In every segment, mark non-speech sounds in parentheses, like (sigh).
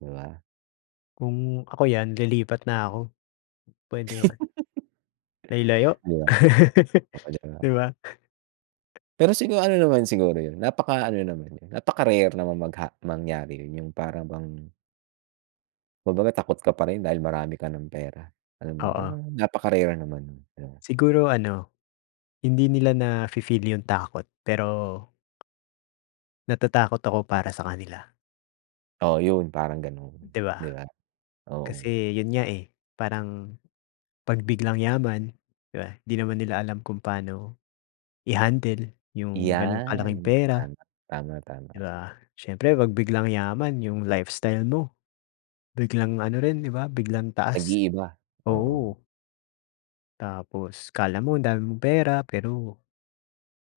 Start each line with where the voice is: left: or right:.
right: 'Di ba?
left: Kung ako yan lilipat na ako, pwede 'yun. Ay, layo.
right: (giggles) Ayan.
left: (laughs)
right: Oh, 'di ba?
left: 'Di ba?
right: Pero siguro, ano naman siguro 'yun, napaka ano naman 'yun, napaka-rare naman magha mangyari 'yun, yung para bang Kumbaga takot ka pa rin dahil marami ka ng pera. Alam mo 'yun,
left: Oo.
right: parang napaka-rare naman, yan.
left: Siguro ano, hindi nila na fi-feel yung takot pero. Natatakot ako para sa kanila.
right: Oo, 'yun. Parang ganun,
left: 'Di ba?
right: 'di ba?
left: Kasi
right: Oo.
left: 'yun nga, eh, parang 'pag biglang yaman 'di ba, 'di naman nila alam kung paano, i-handle yung ganong kalaking
right: Yan,
left: pera.
right: tama, tama,
left: 'Di
right: tama.
left: ba, syempre 'pag biglang yaman yung lifestyle mo, biglang ano rin 'di ba? Biglang taas,
right: Nag-iiba, oo.
left: oo. Tapos, akala mo ang dami mong pera, pero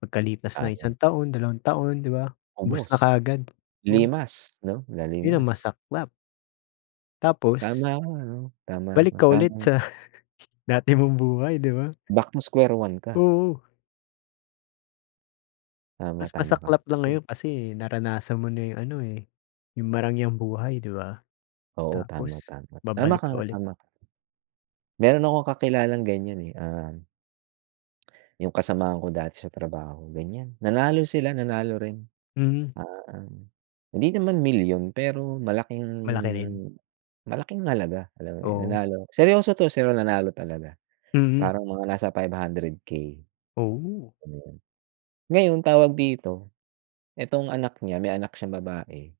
left: pagkalipas ng
right: Tama.
left: isang taon, dalawang taon, 'di ba? Ubos na
right: Ubos,
left: kaagad. Oh.
right: limas 'no,
left: Yun ang
right: nalimas.
left: masaklap. Tapos.
right: Tama, tama,
left: Balik ka ulit
right: tama.
left: sa, dati mong buhay, 'di ba?
right: Back to square one ka.
left: Oo.
right: Tama,
left: Mas
right: tama ka
left: masaklap lang
right: kasi.
left: ngayon kasi, naranasan mo na yung ano, eh, yung marangyang buhay 'di ba,
right: Oo, tama,
left: tapos
right: tama. Tama ka
left: babalik ka
right: nga,
left: ulit.
right: tama ka. Meron akong kakilalang ganyan, eh, ah yung kasamahan ko dati sa trabaho ganyan, nanalo sila, nanalo rin.
left: Hmm.
right: Ah, hindi naman milyon pero malaking
left: Malaki rin.
right: malaking halaga, alam mo 'yun
left: Oo.
right: nanalo. Seryoso 'to, seryo nanalo talaga,
left: Mhm.
right: parang mga nasa 500K.
left: Oh.
right: Ayan. Ngayon tawag dito, etong anak niya, may anak siyang babae.